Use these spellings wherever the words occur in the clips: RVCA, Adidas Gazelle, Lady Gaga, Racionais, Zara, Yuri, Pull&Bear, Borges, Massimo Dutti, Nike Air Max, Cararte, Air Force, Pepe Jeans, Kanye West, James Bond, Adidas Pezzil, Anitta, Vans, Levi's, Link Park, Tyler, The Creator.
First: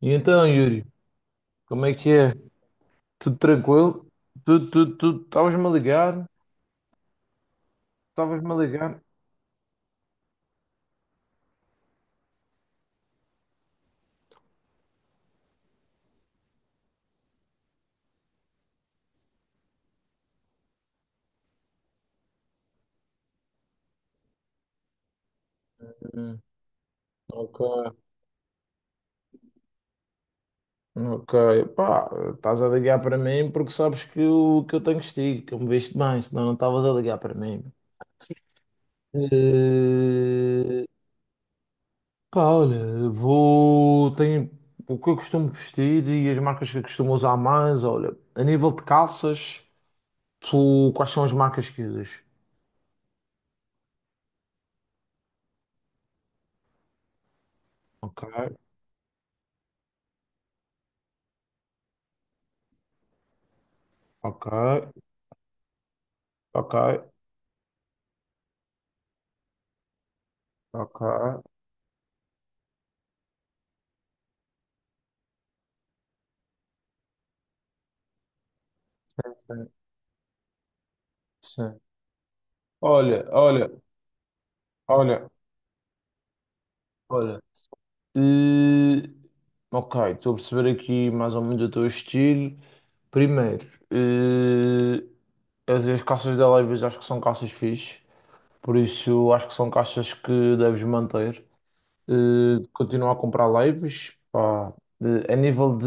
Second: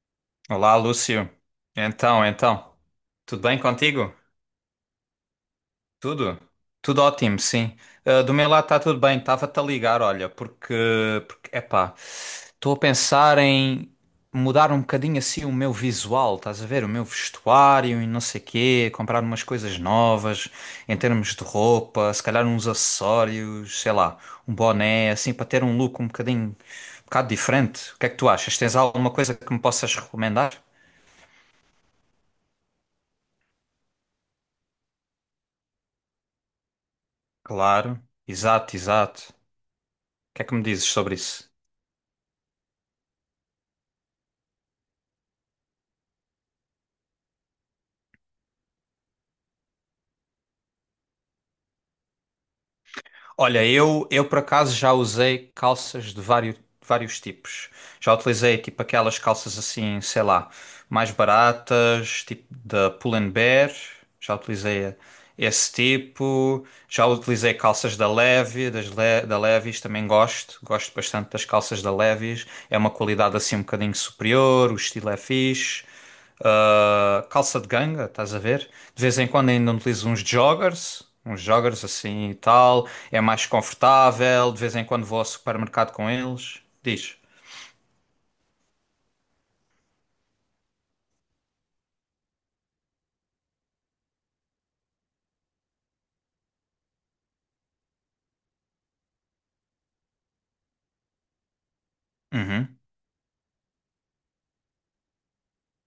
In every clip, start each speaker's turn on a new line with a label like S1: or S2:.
S1: E então,
S2: Olá,
S1: Yuri,
S2: Lúcio.
S1: como é que
S2: Então,
S1: é?
S2: então,
S1: Tudo
S2: tudo bem
S1: tranquilo?
S2: contigo?
S1: Tudo, tudo, tudo. Estavas-me a ligar?
S2: Tudo? Tudo ótimo, sim. Ah, do meu
S1: Estavas-me a
S2: lado está tudo
S1: ligar?
S2: bem. Estava-te a ligar, olha, porque epá, estou a pensar em mudar um bocadinho assim o meu visual, estás a ver? O meu vestuário e não sei quê, comprar umas coisas novas em termos de roupa, se calhar uns acessórios, sei lá, um boné, assim, para ter um look um
S1: Hum,
S2: bocadinho, um bocado
S1: ok,
S2: diferente. O que é que tu achas? Tens alguma coisa que me possas recomendar?
S1: ok. Pá, estás a ligar para mim porque sabes que eu tenho castigo, que eu me viste bem, senão não estavas a ligar para mim.
S2: Claro, exato, exato. O que é que me dizes
S1: Eh,
S2: sobre isso?
S1: Pá, olha, vou. Tenho o que eu costumo vestir e as marcas que eu costumo usar mais. Olha, a nível de calças, tu, quais são as marcas que usas?
S2: Olha, eu por acaso já usei calças de vários, vários tipos. Já
S1: Ok,
S2: utilizei tipo aquelas calças assim, sei lá, mais baratas, tipo da Pull&Bear. Já
S1: ok,
S2: utilizei esse tipo.
S1: ok,
S2: Já utilizei calças da Levi, da Levi's também gosto. Gosto
S1: ok.
S2: bastante das calças da Levi's. É uma qualidade assim um bocadinho superior, o estilo é fixe. Ah, calça de ganga, estás a ver? De vez em quando
S1: Sim.
S2: ainda utilizo uns
S1: Sim.
S2: joggers assim e tal. É
S1: Olha,
S2: mais
S1: olha,
S2: confortável. De vez em quando vou ao
S1: olha,
S2: supermercado com eles. Diz.
S1: olha. Eh, ok, estou a perceber aqui mais ou menos o teu estilo. Primeiro, eh, as calças da Levi's acho que são calças fixe, por isso acho que são calças que deves manter.
S2: Uhum,
S1: Continua a comprar Levi's, pá. De- a nível de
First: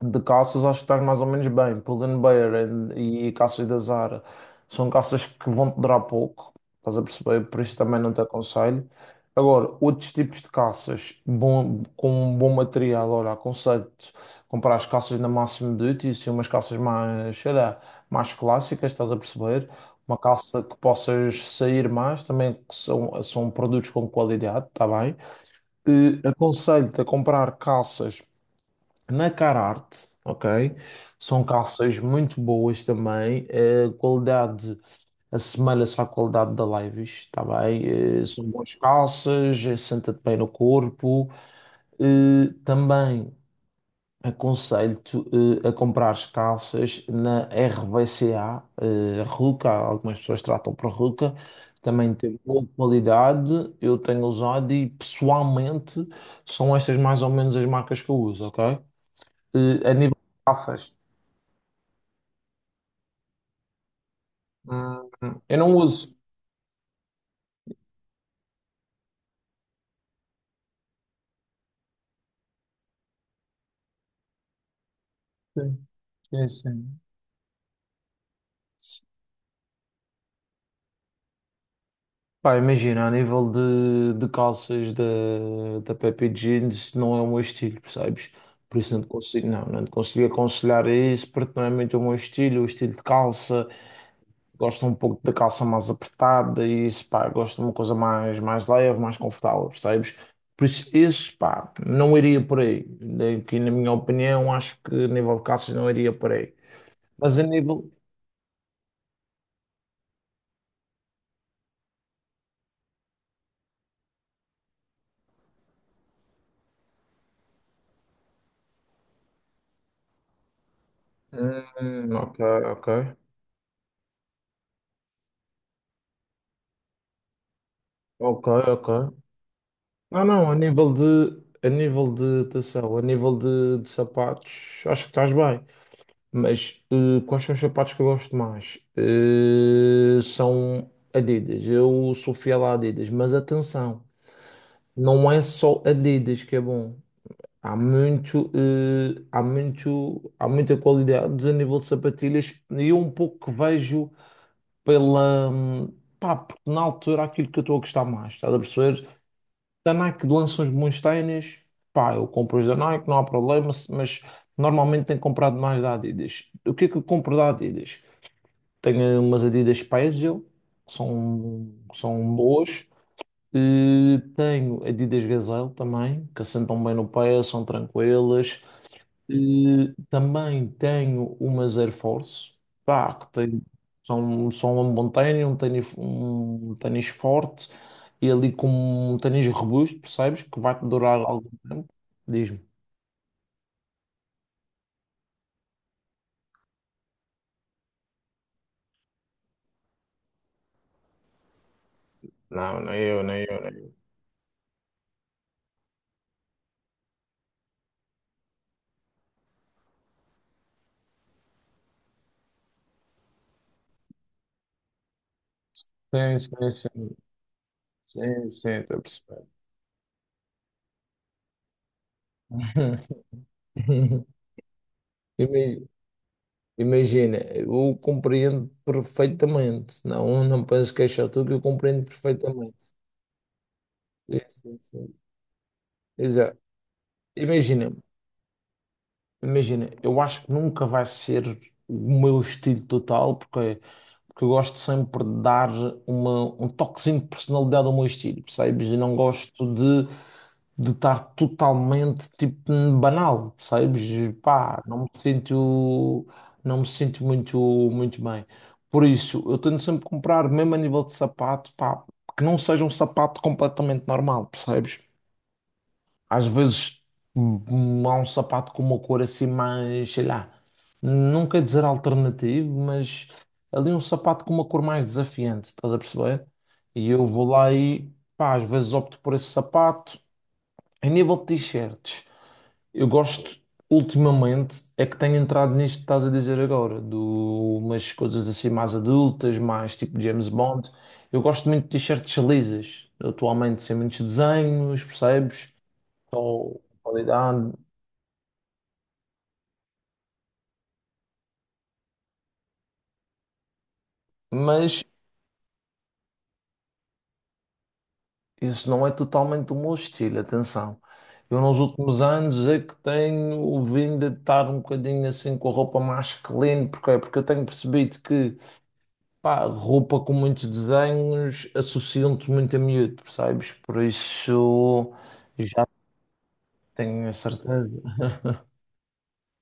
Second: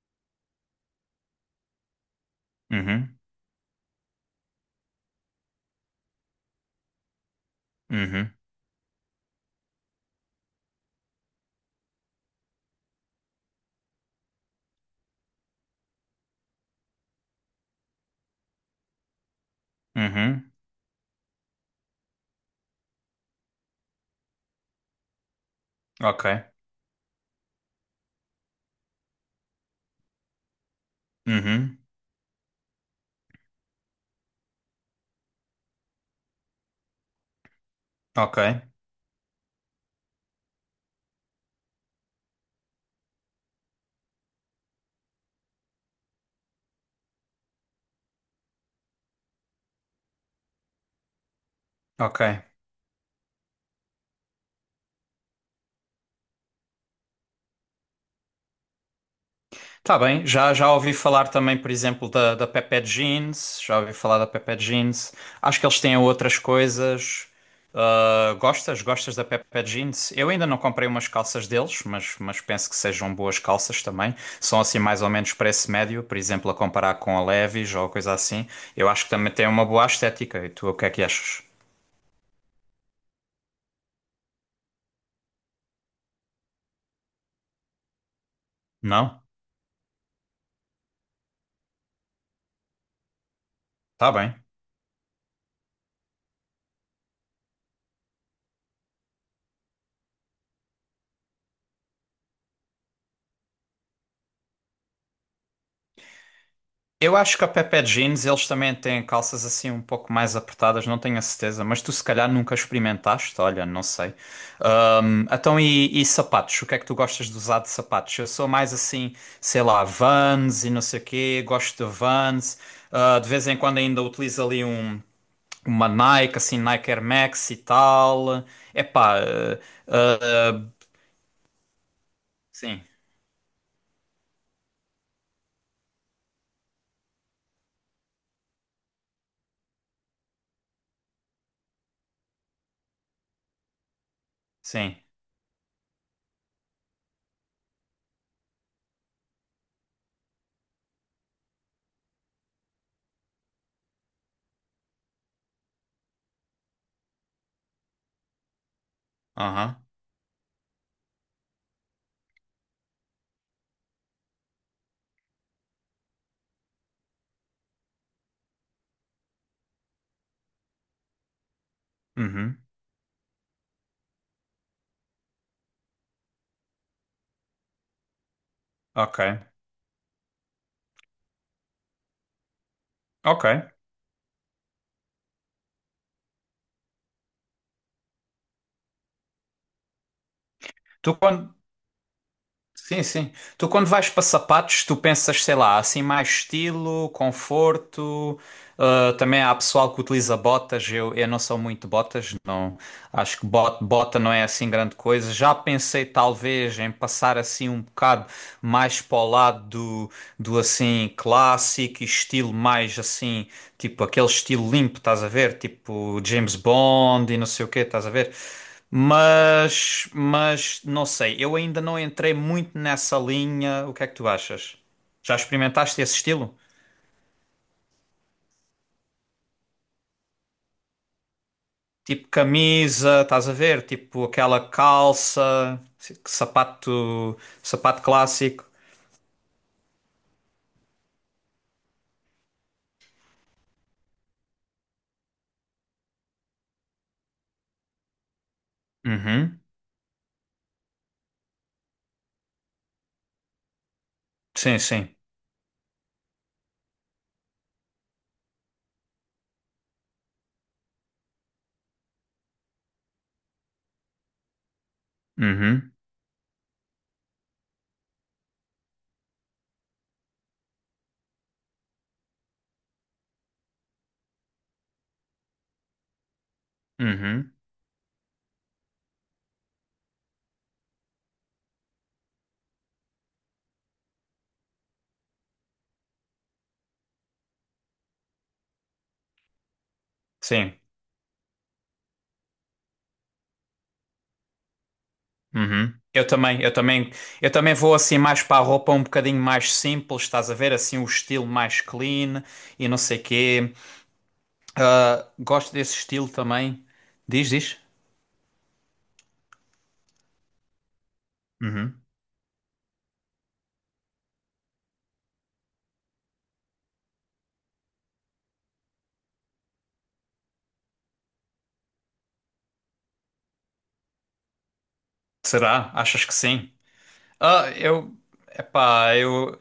S1: De calças acho que estás mais ou menos bem. Pull&Bear Bear
S2: uhum,
S1: e calças da Zara são calças que vão te durar pouco, estás a perceber? Por isso também não te
S2: uhum,
S1: aconselho. Agora, outros tipos de calças bom, com um bom material, olha, aconselho-te comprar as calças da Massimo Dutti, assim, umas calças mais, sei lá, mais clássicas, estás a perceber? Uma
S2: uhum,
S1: calça que possas sair mais, também que são produtos com qualidade, está bem? E
S2: ok,
S1: aconselho-te a comprar calças na Cararte, ok? São
S2: uhum,
S1: calças muito boas também. A qualidade assemelha-se à qualidade da Levi's, tá bem?
S2: ok,
S1: São boas calças. Senta-te bem no corpo. Também aconselho-te a comprar calças na R V RVCA, Ruca, algumas pessoas tratam por Ruca. Também
S2: ok.
S1: tem boa qualidade, eu tenho usado e pessoalmente são estas mais ou menos as marcas que eu uso, ok? A
S2: Tá
S1: nível
S2: bem,
S1: de
S2: já, já ouvi
S1: calças.
S2: falar também, por exemplo, da Pepe Jeans, já ouvi falar da Pepe Jeans.
S1: Hum, eu
S2: Acho que
S1: não
S2: eles têm
S1: uso.
S2: outras coisas. Ah, gostas? Gostas da Pepe Jeans? Eu ainda não comprei umas calças deles, mas penso que sejam boas calças também. São assim mais ou menos preço
S1: Sim,
S2: médio, por
S1: sim,
S2: exemplo, a comparar
S1: sim.
S2: com a Levi's ou coisa assim. Eu acho que também tem uma boa estética. E tu, o que é que achas?
S1: Pá, imagina, a nível de calças da Pepe Jeans não é o meu estilo, percebes? Por isso
S2: Não?
S1: não te consigo aconselhar isso, porque não é muito o meu estilo, o estilo de calça,
S2: Tá bem.
S1: gosto um pouco da calça mais apertada e isso, pá, gosto de uma coisa mais, mais leve, mais confortável, percebes? Por isso, pá, não iria por aí. Aqui, na minha opinião, acho que a nível de calças não iria por aí.
S2: Eu
S1: Mas
S2: acho
S1: a
S2: que a Pepe
S1: nível,
S2: Jeans eles também têm calças assim um pouco mais apertadas, não tenho a certeza, mas tu se calhar nunca experimentaste, olha, não sei. Então e sapatos? O que é que tu gostas de usar de sapatos? Eu sou mais assim, sei lá, Vans e não sei o quê, gosto de
S1: Ok,
S2: Vans.
S1: ok,
S2: Ah, de vez em quando ainda utilizo ali um, uma Nike, assim, Nike Air Max e tal.
S1: ok, ok.
S2: Epá, ah,
S1: Não, não,
S2: ah,
S1: a nível de
S2: sim,
S1: atenção, a nível de sapatos, acho que estás bem. Mas quais são os sapatos que eu gosto mais? São Adidas. Eu sou fiel a Adidas, mas atenção,
S2: sim,
S1: não é só Adidas que é bom. Há muito, eh, há muito, há muita qualidade a nível de sapatilhas, e eu um pouco que vejo pela. Pá, porque na altura aquilo que eu estou a gostar mais, estás a perceber?
S2: aham,
S1: Da Nike lança uns bons ténis, pá, eu compro os da Nike, não há problema, mas normalmente tenho comprado mais da Adidas. O que é que eu compro da Adidas? Tenho umas Adidas Pezzil, que são
S2: uhum,
S1: boas. E tenho Adidas Gazelle também, que assentam bem no pé, são tranquilas.
S2: ok,
S1: Também tenho umas Air Force, pá, que tem,
S2: ok.
S1: são um bom tênis, um tênis forte e ali com um tênis robusto, percebes? Que vai-te
S2: Tu
S1: durar algum
S2: quando
S1: tempo. Diz-me.
S2: sim, sim. Tu quando vais para sapatos, tu pensas, sei lá, assim mais estilo, conforto. Ah, também há pessoal que utiliza botas. Eu não sou muito de botas, não.
S1: Não, nem eu,
S2: Acho
S1: nem
S2: que
S1: eu, nem eu.
S2: bota não é assim grande coisa. Já pensei talvez em passar assim um bocado mais para o lado do assim clássico, e estilo mais assim. Tipo, aquele estilo limpo, estás a ver? Tipo,
S1: Sim,
S2: James
S1: sim, sim.
S2: Bond e não sei o quê, estás a ver?
S1: Sim, sim, estou a perceber.
S2: Não sei, eu ainda não entrei muito nessa linha. O que é que tu achas? Já
S1: Ima-
S2: experimentaste esse estilo?
S1: Imagina, eu compreendo perfeitamente. Não, não penso que é só tu que eu compreendo
S2: Tipo
S1: perfeitamente.
S2: camisa, estás a ver? Tipo
S1: Sim,
S2: aquela
S1: sim, sim.
S2: calça,
S1: Exato.
S2: sapato,
S1: Imagina.
S2: sapato clássico.
S1: Imagina, eu acho que nunca vai ser o meu estilo total, porque, porque eu gosto sempre de dar um toquezinho de personalidade ao meu estilo, percebes? E não
S2: Uhum.
S1: gosto de estar totalmente, tipo, banal, percebes? E,
S2: Sim,
S1: pá,
S2: sim.
S1: não me sinto muito, muito bem. Por isso, eu tento sempre comprar, mesmo a nível de sapato, pá, que não seja um sapato completamente normal, percebes?
S2: Uhum.
S1: Às vezes, há um sapato com uma cor assim mais, sei lá, não quer dizer alternativo, mas ali um sapato com uma cor mais desafiante, estás a perceber? E eu vou
S2: Uhum.
S1: lá e, pá, às vezes opto por esse sapato. Em nível de t-shirts, eu gosto, ultimamente, é que tenho entrado nisto que estás a dizer agora, de umas coisas assim mais adultas, mais tipo James
S2: Sim.
S1: Bond. Eu gosto muito de t-shirts lisas, atualmente sem muitos desenhos, percebes?
S2: Uhum.
S1: Ou
S2: Eu
S1: qualidade,
S2: também vou assim mais para a roupa um bocadinho mais simples, estás a ver? Assim o estilo mais clean e não sei quê.
S1: mas
S2: Ah, gosto desse estilo também. Diz, diz.
S1: isso não é totalmente o meu estilo, atenção. Eu nos
S2: Uhum.
S1: últimos anos é que tenho vindo a estar um bocadinho assim com a roupa mais clean, porque eu tenho percebido que pá, roupa com muitos desenhos associam-te muito a miúdo, percebes? Por isso já
S2: Será? Achas que sim?
S1: tenho a
S2: Ah,
S1: certeza.
S2: eu, epá, eu,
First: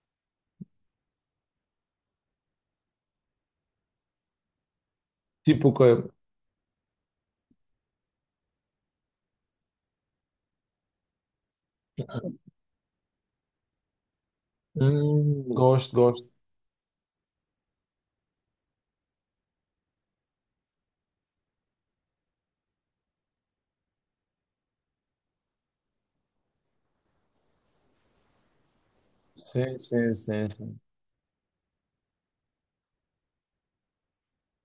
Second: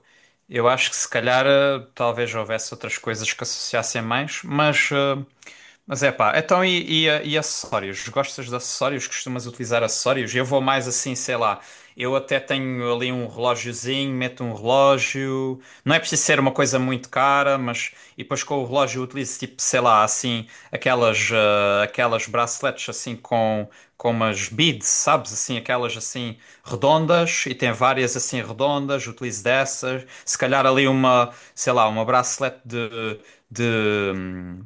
S2: eu acho que se calhar talvez houvesse outras coisas que associassem mais, mas ah.
S1: Tipo o quê?
S2: Mas é pá, então e acessórios? Gostas de acessórios? Costumas utilizar acessórios? Eu vou mais assim, sei lá, eu até tenho ali um relógiozinho, meto um relógio, não
S1: Gosto,
S2: é preciso
S1: gosto.
S2: ser uma coisa muito cara, mas. E depois com o relógio eu utilizo tipo, sei lá, assim, aquelas, aquelas braceletes assim com umas beads, sabes? Assim, aquelas assim redondas e tem várias assim redondas, utilizo
S1: Sim,
S2: dessas.
S1: sim,
S2: Se
S1: sim,
S2: calhar
S1: sim.
S2: ali uma, sei lá, uma bracelete de,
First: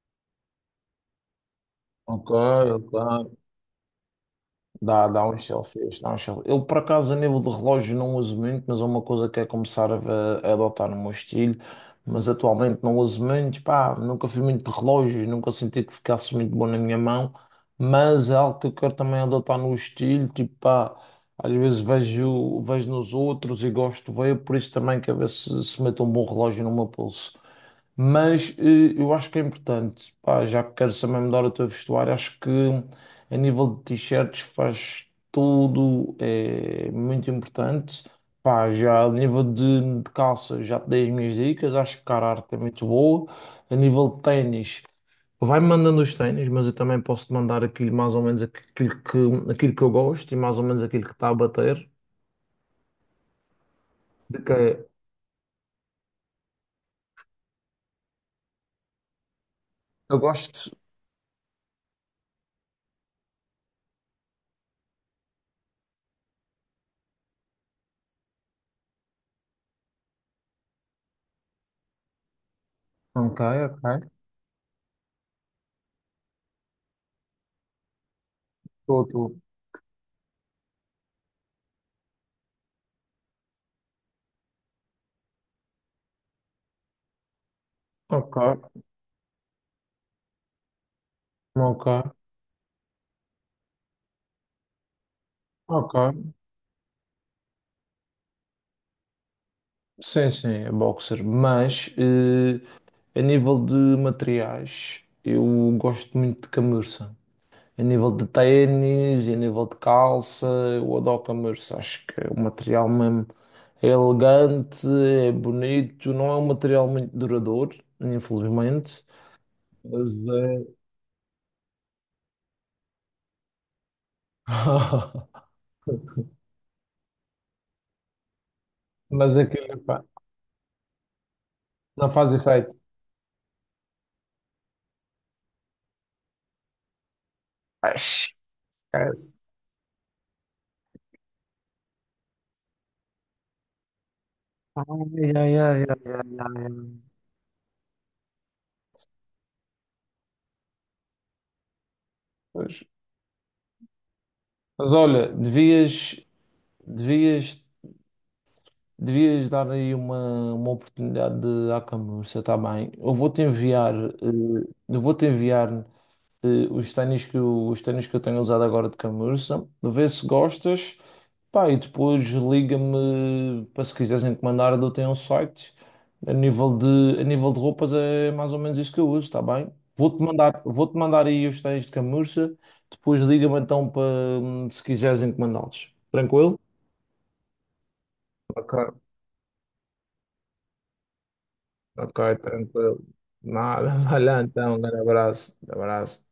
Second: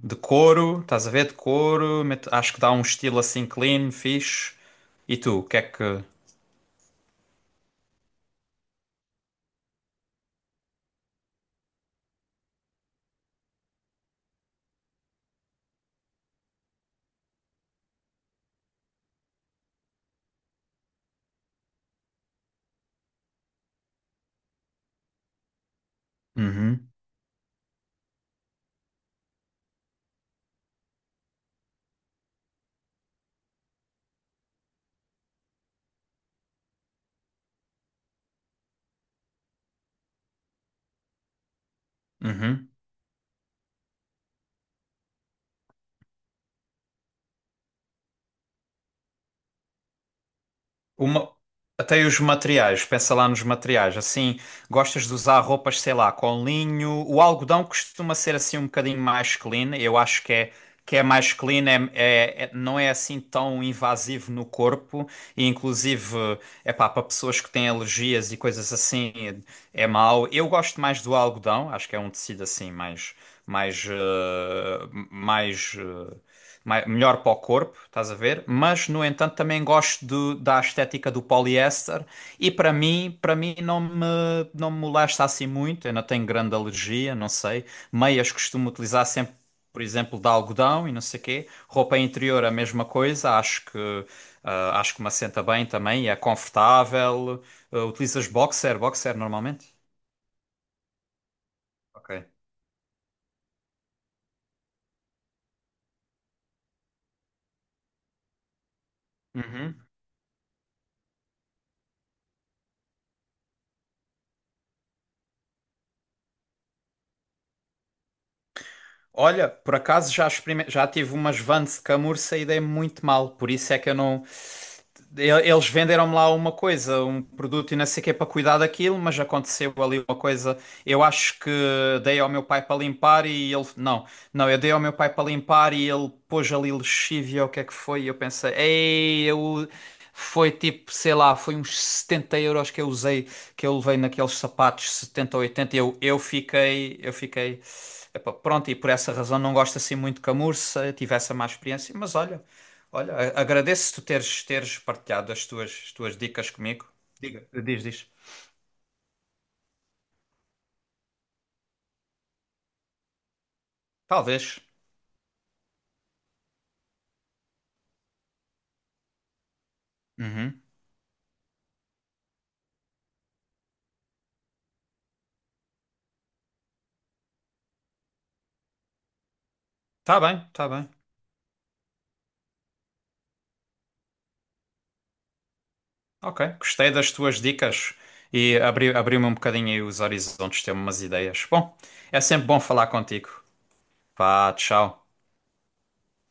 S2: de couro, estás a ver? De couro,
S1: Ok,
S2: meto- acho que dá um
S1: ok.
S2: estilo assim clean, fixe.
S1: Dá,
S2: E
S1: dá
S2: tu, o
S1: uns
S2: que é
S1: selfies,
S2: que.
S1: dá uns selfies. Eu, por acaso, a nível de relógio não uso muito, mas é uma coisa que é começar a, a adotar no meu estilo. Mas atualmente não uso muito, pá, nunca fui muito de relógios, nunca senti que ficasse muito bom na minha mão. Mas é algo que eu quero também adotar no estilo, tipo, pá, às vezes vejo nos outros e gosto de ver, por isso também quero ver se, meto um bom relógio no meu
S2: Uhum,
S1: pulso. Mas eu acho que é importante, pá, já que queres também mudar o teu vestuário, acho que a nível de t-shirts faz tudo, é muito importante. Pá, já a nível de calça, já te dei as minhas dicas, acho que cara, a arte é
S2: uhum.
S1: muito boa. A nível de ténis, vai-me mandando os ténis, mas eu também posso te mandar aquilo mais ou menos aquilo que eu gosto e mais ou menos aquilo que está
S2: Uma...
S1: a bater.
S2: Até os materiais, pensa lá nos materiais. Assim,
S1: Ok.
S2: gostas de usar roupas, sei lá, com linho. O algodão costuma ser assim um bocadinho mais clean. Eu
S1: Eu
S2: acho
S1: gosto.
S2: que é mais clean, não é assim tão invasivo no corpo. E inclusive, é pá, para pessoas que têm alergias e coisas assim, é mau. Eu gosto mais do algodão, acho que é um tecido assim
S1: Ok, ok.
S2: mais, eh, mais eh, melhor para o corpo, estás a ver? Mas,
S1: Estou,
S2: no
S1: estou.
S2: entanto, também gosto da estética do poliéster e para mim não me molesta assim muito, eu não tenho grande alergia, não sei. Meias
S1: Ok,
S2: costumo utilizar sempre, por exemplo, de algodão e não sei quê. Roupa
S1: ok,
S2: interior a mesma coisa, acho que acho que me assenta bem
S1: ok.
S2: também, é confortável. Ah, utilizas boxer normalmente?
S1: Sim, sim, é boxer. Mas
S2: Ok.
S1: a nível de materiais, eu gosto muito de camurça. A nível de ténis, e a nível de
S2: Uhum.
S1: calça, eu adoro camurça. Acho que é um material mesmo é elegante, é bonito. Não é um material muito duradouro, infelizmente.
S2: Olha, por acaso
S1: Mas
S2: já,
S1: é.
S2: já tive umas Vans de camurça e dei muito mal, por isso é que eu não, eles venderam-me lá uma coisa, um produto e não sei o que é para cuidar daquilo, mas
S1: Mas
S2: aconteceu
S1: aquilo,
S2: ali
S1: pá,
S2: uma coisa. Eu acho que
S1: não
S2: dei ao
S1: faz
S2: meu pai
S1: efeito.
S2: para limpar e ele. Não, não, eu dei ao meu pai para limpar e ele pôs ali lexívia, o que é que
S1: Ai,
S2: foi? E eu
S1: esquece.
S2: pensei, ei, eu. Foi tipo, sei lá, foi uns 70 euros que eu usei, que eu levei naqueles sapatos,
S1: Ai,
S2: setenta ou
S1: ai,
S2: oitenta
S1: ai, ai, ai,
S2: Eu
S1: ai.
S2: fiquei. Epá, pronto, e por essa razão não gosto assim muito de camurça, tive essa má experiência, mas olha.
S1: Pois.
S2: Olha, agradeço teres
S1: Mas olha,
S2: partilhado as tuas dicas comigo. Diga,
S1: Devias,
S2: diz, diz.
S1: devias, dar aí uma oportunidade de à camurça, está bem? Eu vou-te enviar,
S2: Talvez.
S1: eu vou-te enviar os ténis que eu tenho usado agora de camurça, vê se
S2: Uhum.
S1: gostas, pá, e depois liga-me para se quiseres encomendar, eu tenho um site. A nível de, a nível de roupas é mais ou menos isso que eu uso, está bem? Vou-te mandar,
S2: Tá bem.
S1: vou-te mandar aí os ténis de camurça, depois liga-me então para se quiseres encomendá-los.
S2: Ok,
S1: Tranquilo?
S2: gostei das tuas dicas e
S1: Ok.
S2: abriu-me um bocadinho aí os horizontes, ter umas ideias. Bom,
S1: Ok,
S2: é sempre bom falar
S1: tranquilo.
S2: contigo.
S1: Nada, vai lá
S2: Vá,
S1: então. Um grande
S2: tchau.
S1: abraço. Abraço.